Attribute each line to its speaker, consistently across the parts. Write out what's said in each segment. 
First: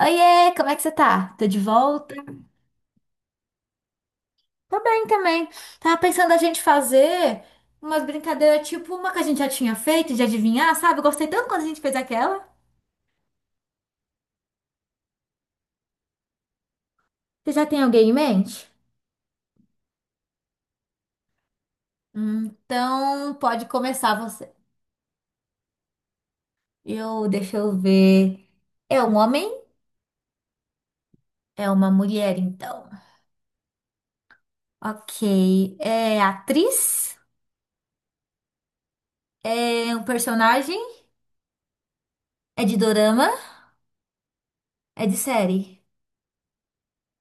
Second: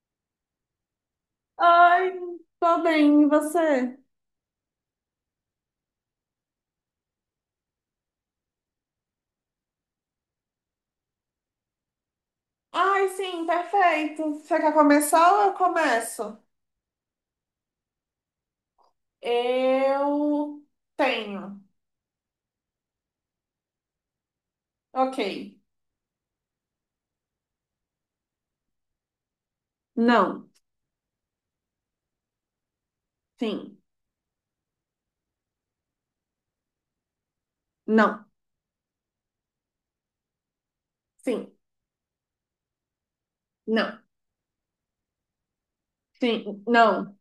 Speaker 1: Oiê, como é que você tá? Tô de volta?
Speaker 2: Ai, tô bem, e você?
Speaker 1: Tô bem também. Tava pensando a gente fazer umas brincadeiras tipo uma que a gente já tinha feito de adivinhar, sabe? Eu gostei tanto quando a gente fez aquela.
Speaker 2: Ai, sim, perfeito. Você quer começar ou eu começo?
Speaker 1: Você já tem alguém em mente?
Speaker 2: Eu tenho.
Speaker 1: Então, pode começar você.
Speaker 2: Ok.
Speaker 1: Eu, deixa eu ver. É um homem?
Speaker 2: Não,
Speaker 1: É uma mulher, então.
Speaker 2: sim,
Speaker 1: Ok. É atriz?
Speaker 2: não,
Speaker 1: É um personagem?
Speaker 2: sim,
Speaker 1: É de dorama?
Speaker 2: não,
Speaker 1: É de série?
Speaker 2: sim, não,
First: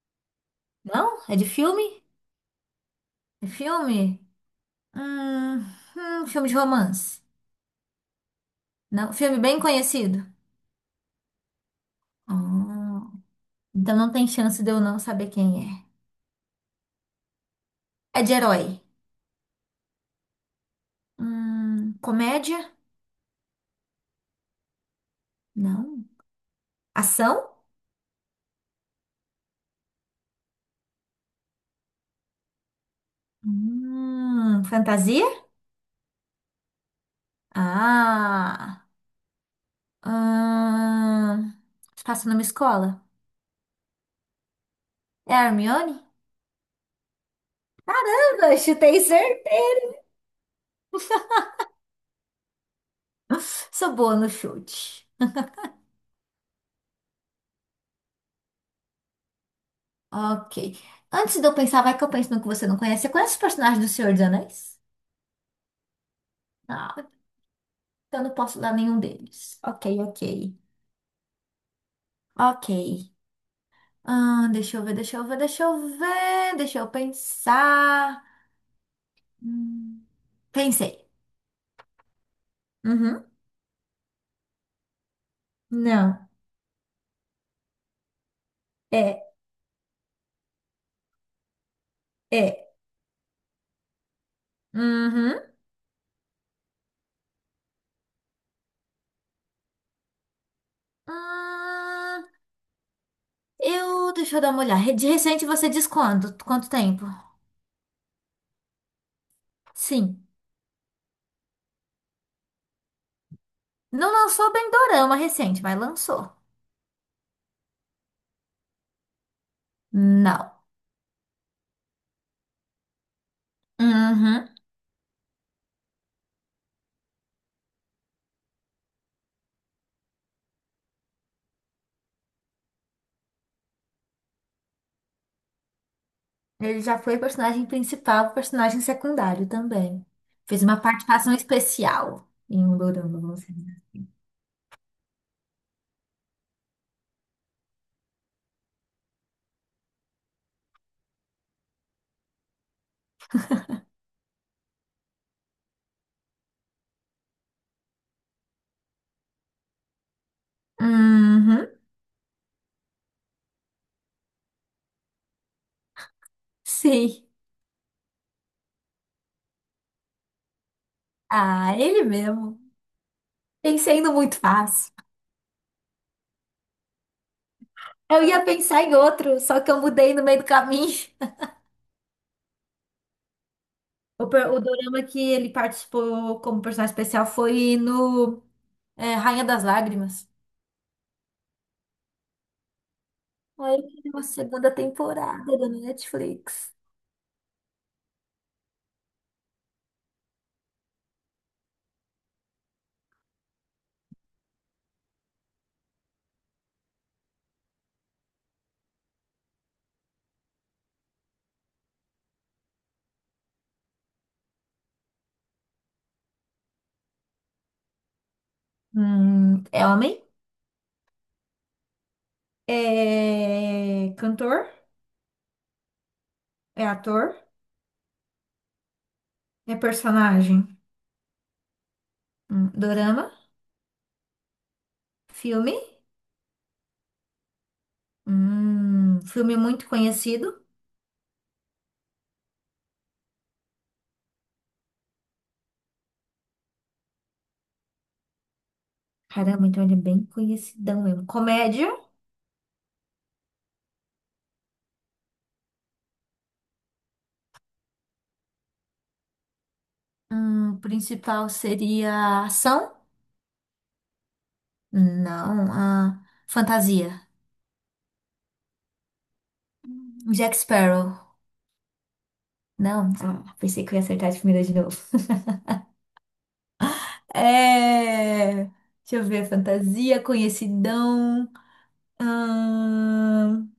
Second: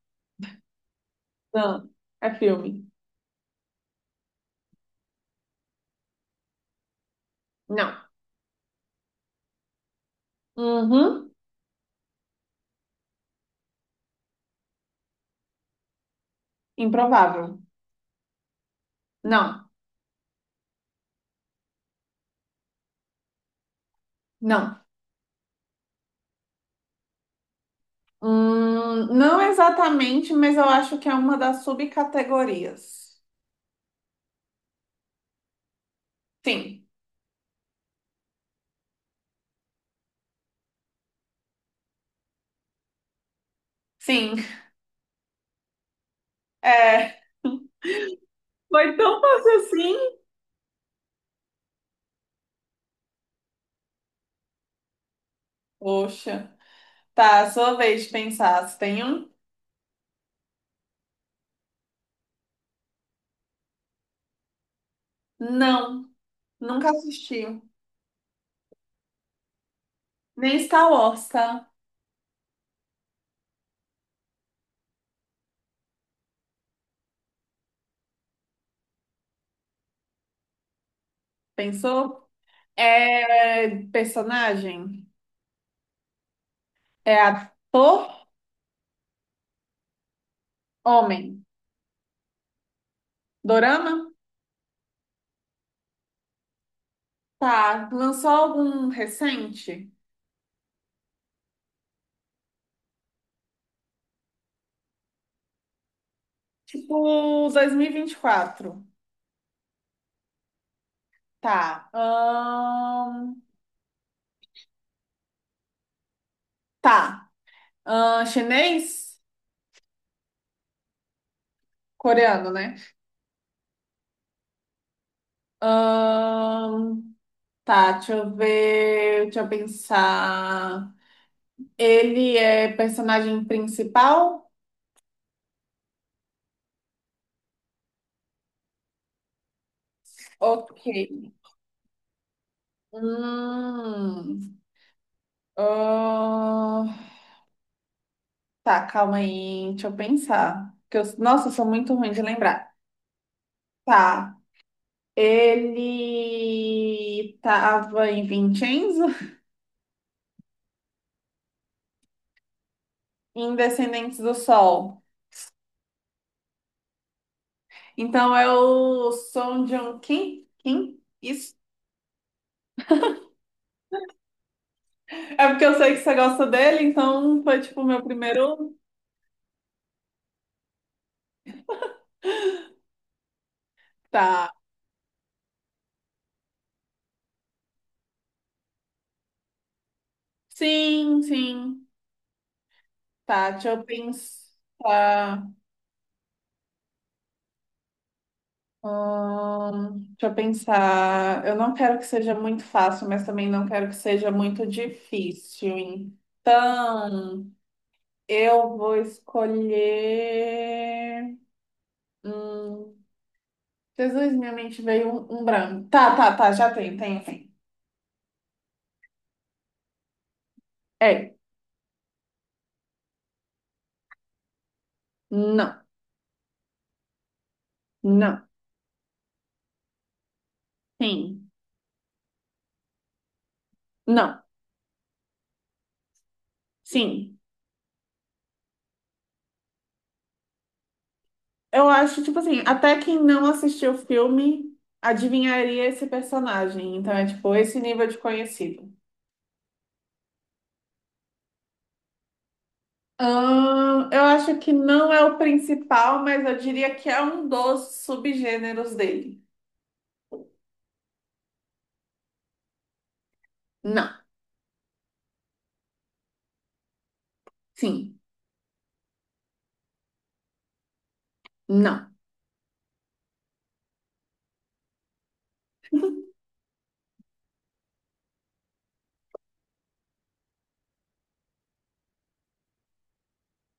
Speaker 1: Não? É de
Speaker 2: não.
Speaker 1: filme?
Speaker 2: É filme.
Speaker 1: É filme? Hum, filme de romance.
Speaker 2: Não.
Speaker 1: Não, filme bem conhecido.
Speaker 2: Uhum.
Speaker 1: Hum, então não tem chance de eu não saber quem
Speaker 2: Improvável.
Speaker 1: é. É de herói.
Speaker 2: Não,
Speaker 1: Comédia?
Speaker 2: não.
Speaker 1: Não. Ação?
Speaker 2: Não exatamente, mas eu acho que é uma das subcategorias.
Speaker 1: Fantasia?
Speaker 2: Sim,
Speaker 1: Ah. Hum, se passa numa escola?
Speaker 2: sim.
Speaker 1: É a Hermione?
Speaker 2: É.
Speaker 1: Eu
Speaker 2: Foi
Speaker 1: chutei
Speaker 2: tão fácil
Speaker 1: certeza.
Speaker 2: assim?
Speaker 1: Sou boa no chute.
Speaker 2: Poxa. Tá, sua vez de pensar. Você tem um?
Speaker 1: Ok. Antes de eu pensar, vai que eu penso no que você não conhece. Você conhece os personagens do Senhor dos Anéis?
Speaker 2: Não, nunca
Speaker 1: Não.
Speaker 2: assisti.
Speaker 1: Eu não posso dar nenhum deles. Ok, ok.
Speaker 2: Nem Star Wars, tá?
Speaker 1: Ok. Ah, deixa eu ver, deixa eu ver, deixa eu ver, deixa eu pensar. Hum, pensei.
Speaker 2: Pensou?
Speaker 1: Uhum.
Speaker 2: É personagem?
Speaker 1: Não.
Speaker 2: É ator?
Speaker 1: É,
Speaker 2: Homem?
Speaker 1: é.
Speaker 2: Dorama?
Speaker 1: Uhum.
Speaker 2: Tá, lançou algum recente?
Speaker 1: Hum, deixa eu dar uma olhada. De recente você diz quando? Quanto tempo?
Speaker 2: Tipo 2024.
Speaker 1: Sim.
Speaker 2: Tá.
Speaker 1: Não lançou bem dorama recente, mas lançou.
Speaker 2: Tá. Chinês?
Speaker 1: Não.
Speaker 2: Coreano, né?
Speaker 1: Uhum.
Speaker 2: Ahn, Tá, deixa eu ver. Deixa eu pensar. Ele é personagem principal?
Speaker 1: Ele já foi personagem principal, personagem secundário também. Fez uma
Speaker 2: Ok.
Speaker 1: participação especial em um dorama, vamos dizer.
Speaker 2: Hum. Ah, tá, calma aí, deixa eu pensar. Nossa, eu sou muito ruim de lembrar. Tá. Ele tava em Vincenzo,
Speaker 1: Uhum,
Speaker 2: em Descendentes do Sol.
Speaker 1: sim.
Speaker 2: Então é o Song Joong Kim? Kim? Isso.
Speaker 1: Ah, ele mesmo. Pensei no muito fácil.
Speaker 2: É porque eu sei que você gosta dele, então foi tipo o meu
Speaker 1: Eu ia
Speaker 2: primeiro.
Speaker 1: pensar em outro, só que eu mudei no meio do caminho.
Speaker 2: Tá.
Speaker 1: O dorama que ele participou como personagem especial foi no Rainha das Lágrimas.
Speaker 2: Sim, sim. Tá, deixa
Speaker 1: Aí
Speaker 2: eu
Speaker 1: eu uma
Speaker 2: pensar.
Speaker 1: segunda temporada da Netflix.
Speaker 2: Deixa eu pensar. Eu não quero que seja muito fácil, mas também não quero que seja muito difícil. Então, eu vou escolher. Hum, Jesus, minha mente veio um branco. Tá, tá, tá, já tem, tem, tem.
Speaker 1: É homem?
Speaker 2: É,
Speaker 1: É cantor?
Speaker 2: não,
Speaker 1: É ator?
Speaker 2: não,
Speaker 1: É personagem.
Speaker 2: sim,
Speaker 1: Dorama?
Speaker 2: não,
Speaker 1: Filme?
Speaker 2: sim.
Speaker 1: Filme muito conhecido.
Speaker 2: Eu acho, tipo assim, até quem não assistiu o filme adivinharia esse personagem. Então é tipo esse nível de conhecido.
Speaker 1: Caramba, então ele é bem conhecidão mesmo. Comédia?
Speaker 2: Eu acho que não é o principal, mas eu diria que é um dos subgêneros dele.
Speaker 1: Principal seria ação?
Speaker 2: Não,
Speaker 1: Não. Ah, fantasia.
Speaker 2: sim,
Speaker 1: Jack Sparrow.
Speaker 2: não.
Speaker 1: Não. Ah, pensei que eu ia acertar de primeira de novo. É. Deixa eu ver. Fantasia, conhecidão. Hum,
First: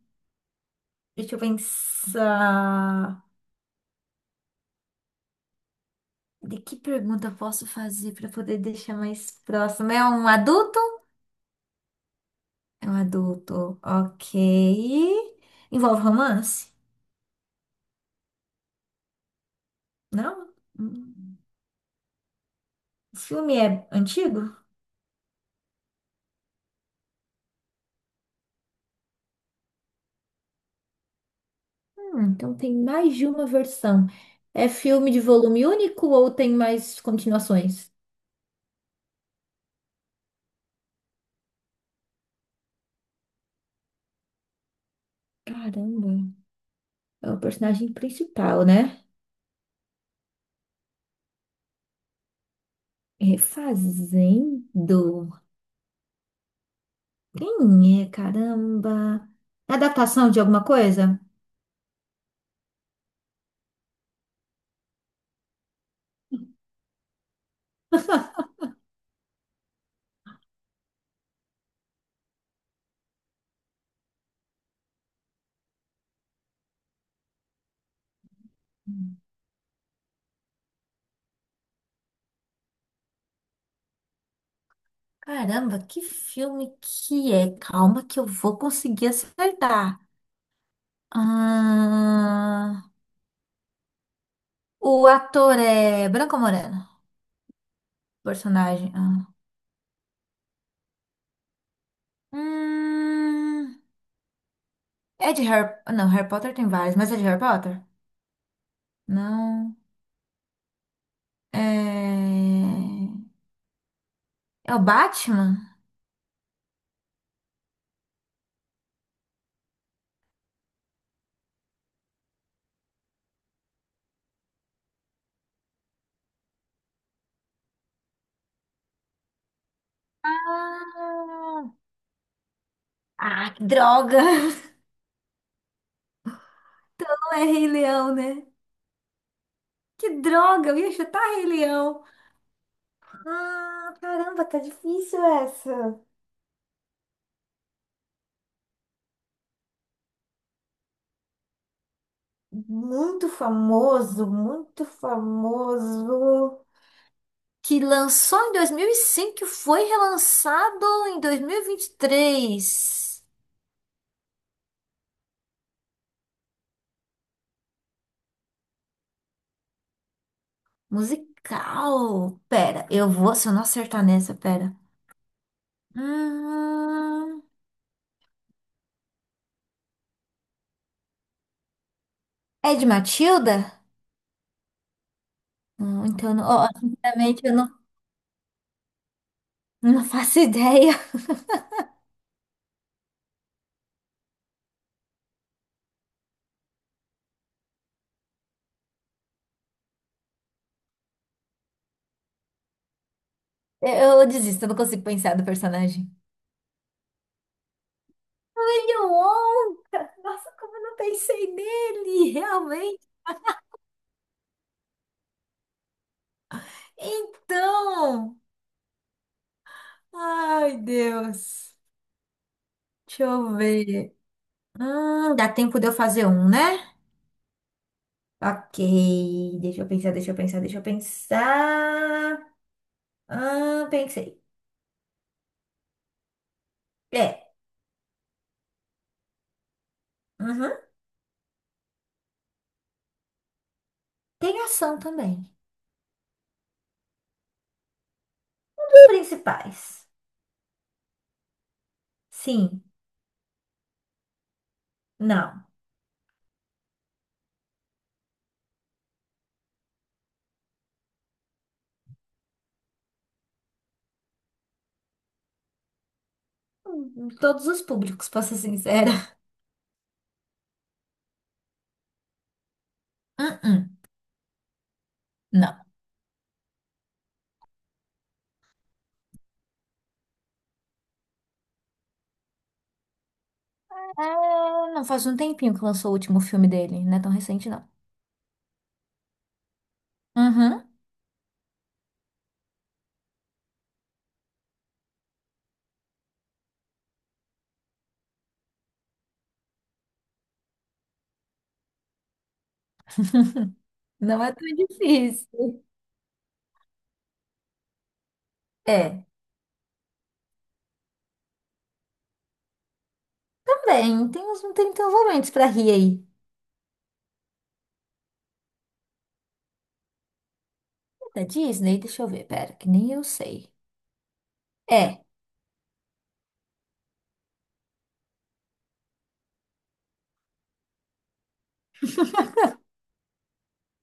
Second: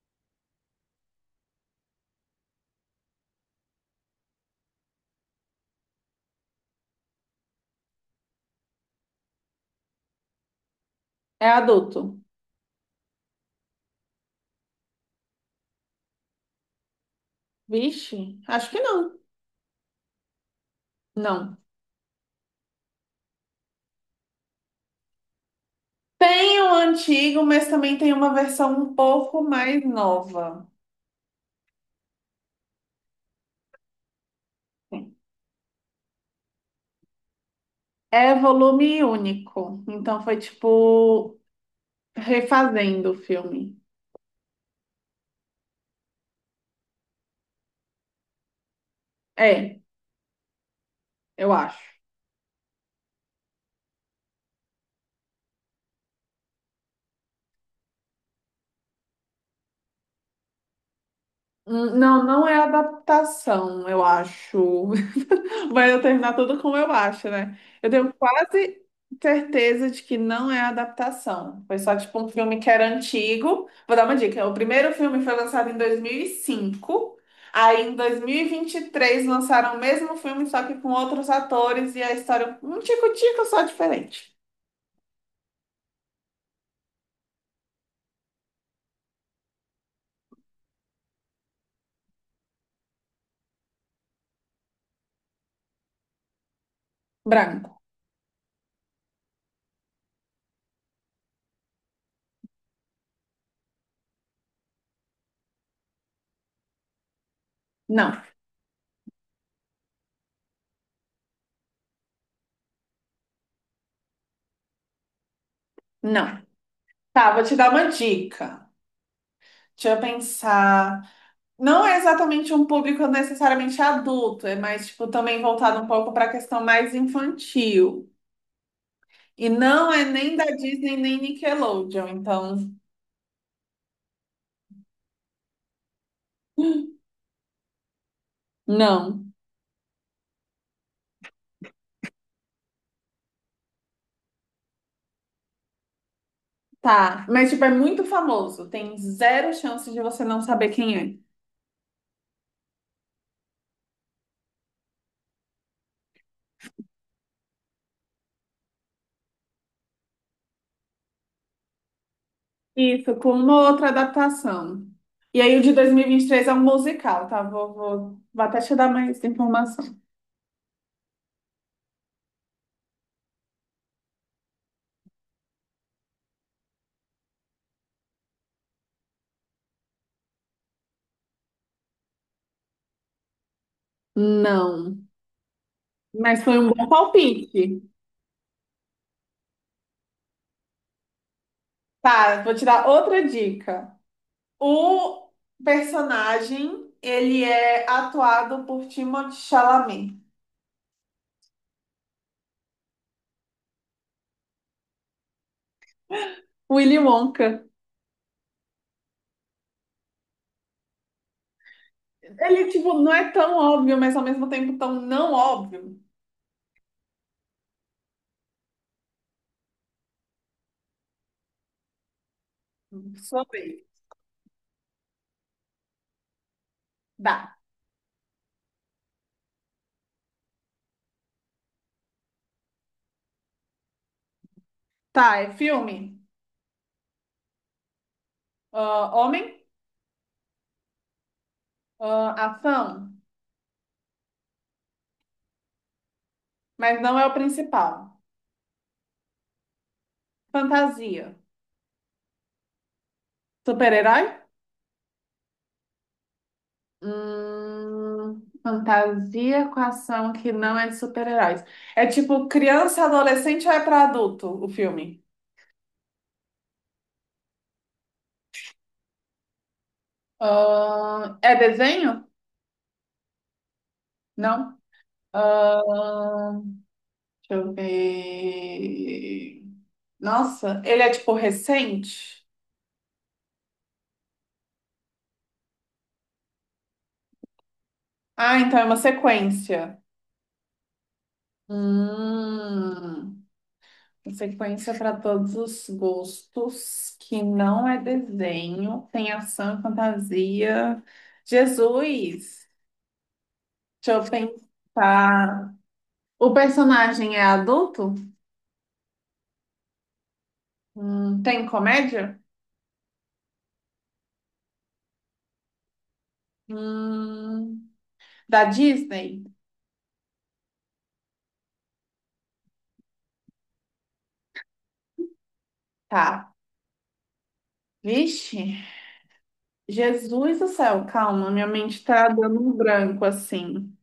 Speaker 1: deixa eu pensar. De que pergunta eu posso fazer para poder deixar mais próximo? É um adulto?
Speaker 2: É adulto.
Speaker 1: É um adulto, ok. Envolve romance?
Speaker 2: Vixe, acho que não.
Speaker 1: Não? Hum.
Speaker 2: Não.
Speaker 1: O filme é antigo?
Speaker 2: Tem o antigo, mas também tem uma versão um pouco mais nova.
Speaker 1: Então tem mais de uma versão. É filme
Speaker 2: Sim.
Speaker 1: de volume único ou tem mais continuações?
Speaker 2: É volume único. Então foi tipo refazendo o filme.
Speaker 1: Caramba, é o personagem principal, né?
Speaker 2: É, eu acho.
Speaker 1: É refazendo. Quem é? Caramba. É adaptação de alguma coisa?
Speaker 2: Não, não é adaptação, eu acho. Vai eu terminar tudo como eu acho, né? Eu tenho quase certeza de que não é adaptação. Foi só tipo um filme que era antigo. Vou dar uma dica. O primeiro filme foi lançado em 2005. Aí em dois mil e vinte e três, lançaram o mesmo filme, só que com outros atores e a história um tico-tico só diferente.
Speaker 1: Caramba, que filme que é? Calma que eu vou conseguir acertar. Ah, o ator é Branco ou Moreno,
Speaker 2: Branco.
Speaker 1: personagem. Ah. Hum, é de Harry... Não, Harry Potter tem vários, mas é de Harry Potter?
Speaker 2: Não,
Speaker 1: Não. É... É o Batman?
Speaker 2: não. Tá, vou te dar uma dica. Deixa eu pensar. Não é exatamente um público necessariamente adulto, é mais tipo também voltado um pouco para a questão mais infantil. E não é nem da Disney nem
Speaker 1: Ah,
Speaker 2: Nickelodeon, então
Speaker 1: ah, que droga! Então não é Rei Leão, né?
Speaker 2: não.
Speaker 1: Que droga, eu ia chutar Rei Leão. Ah, caramba, tá difícil essa.
Speaker 2: Tá, mas tipo é muito famoso, tem zero chance de você não saber quem é.
Speaker 1: Muito famoso, muito famoso, que lançou em 2005, e foi relançado em dois mil e vinte e
Speaker 2: Isso,
Speaker 1: três.
Speaker 2: com uma outra adaptação. E aí o de dois mil e vinte e três é um musical, tá? Vou até te dar mais informação.
Speaker 1: Musical. Pera, eu vou, se eu não acertar nessa, pera. Hum, é de Matilda?
Speaker 2: Não, mas foi
Speaker 1: Ó,
Speaker 2: um bom
Speaker 1: sinceramente, eu não,
Speaker 2: palpite.
Speaker 1: não faço ideia.
Speaker 2: Tá, vou te dar outra dica. O personagem, ele é atuado por Timothée Chalamet.
Speaker 1: Eu desisto, eu não consigo pensar do personagem.
Speaker 2: Willy Wonka.
Speaker 1: William Wong! Nossa, como eu não pensei nele,
Speaker 2: Ele, tipo,
Speaker 1: realmente.
Speaker 2: não é tão óbvio, mas ao mesmo tempo tão não óbvio.
Speaker 1: Então. Ai, Deus. Deixa eu
Speaker 2: Sobre,
Speaker 1: ver. Dá tempo de eu fazer um, né?
Speaker 2: Dá.
Speaker 1: Ok. Deixa eu pensar, deixa eu pensar, deixa eu pensar. Ah, pensei.
Speaker 2: Tá, é filme.
Speaker 1: É.
Speaker 2: Ah, homem.
Speaker 1: Uhum.
Speaker 2: Ah, ação.
Speaker 1: Tem ação também.
Speaker 2: Mas não é o principal.
Speaker 1: Os principais.
Speaker 2: Fantasia.
Speaker 1: Sim.
Speaker 2: Super-herói?
Speaker 1: Não.
Speaker 2: Fantasia com ação que não é de super-heróis. É tipo criança, adolescente ou é pra adulto o filme?
Speaker 1: Todos os públicos, pra ser sincera.
Speaker 2: É desenho?
Speaker 1: Uh-uh.
Speaker 2: Não.
Speaker 1: Não.
Speaker 2: Ahn, deixa eu ver. Nossa, ele é tipo recente?
Speaker 1: Ah, não faz um tempinho que lançou o último filme dele. Não é tão recente, não.
Speaker 2: Ah, então é uma sequência.
Speaker 1: Uhum.
Speaker 2: Hum, uma sequência para todos os gostos, que não é desenho, tem ação e fantasia. Jesus! Deixa eu
Speaker 1: Não é tão
Speaker 2: pensar.
Speaker 1: difícil.
Speaker 2: O personagem é adulto?
Speaker 1: É.
Speaker 2: Tem comédia?
Speaker 1: Também. Tem uns momentos pra rir aí.
Speaker 2: Hum, da Disney?
Speaker 1: Da Disney? Deixa eu ver, pera, que nem eu sei. É.
Speaker 2: Tá. Vixe, Jesus do céu, calma, minha mente tá dando um branco assim.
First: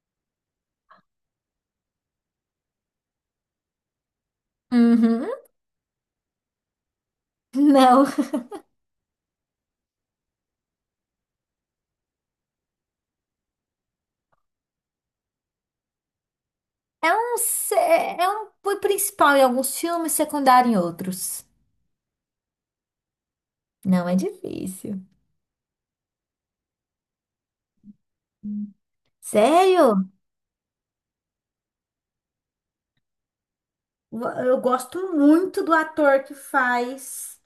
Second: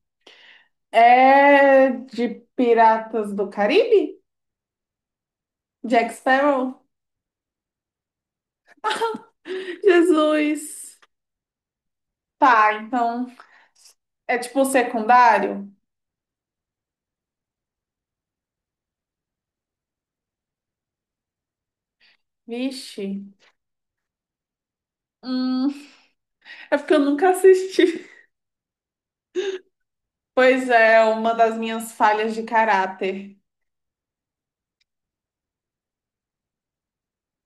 Speaker 2: É de Piratas do Caribe?
Speaker 1: Uhum.
Speaker 2: Jack Sparrow?
Speaker 1: Não.
Speaker 2: Jesus. Tá, então é tipo secundário?
Speaker 1: É um apoio principal em alguns filmes, secundário em outros.
Speaker 2: Vixe.
Speaker 1: Não é difícil.
Speaker 2: Hum, é porque eu nunca assisti.
Speaker 1: Sério?
Speaker 2: Pois é, uma das minhas falhas de caráter.
Speaker 1: Eu gosto muito do ator que faz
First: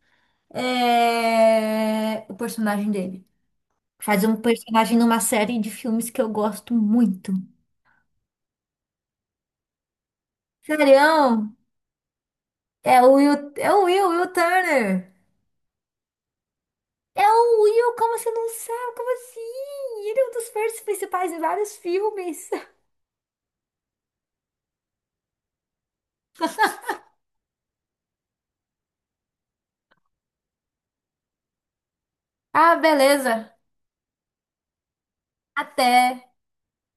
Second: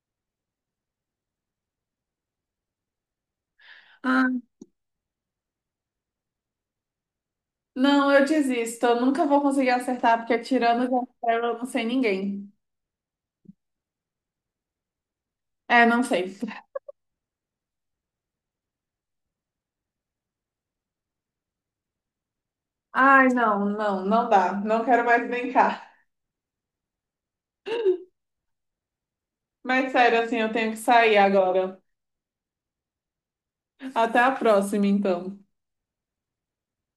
Speaker 1: o personagem dele. Faz
Speaker 2: Ah,
Speaker 1: um personagem numa série de filmes que eu gosto muito.
Speaker 2: não, eu desisto. Eu nunca vou conseguir acertar, porque tirando o Jack Sparrow, eu
Speaker 1: Sério?
Speaker 2: não sei ninguém.
Speaker 1: Will Turner.
Speaker 2: É, não sei.
Speaker 1: É o Will, como você não sabe? Como assim? Ele é um dos personagens principais em vários filmes.
Speaker 2: Ai, não, não, não dá. Não quero mais brincar. Mas sério, assim, eu tenho que sair agora.
Speaker 1: Ah, beleza.
Speaker 2: Até a próxima, então.
Speaker 1: Até.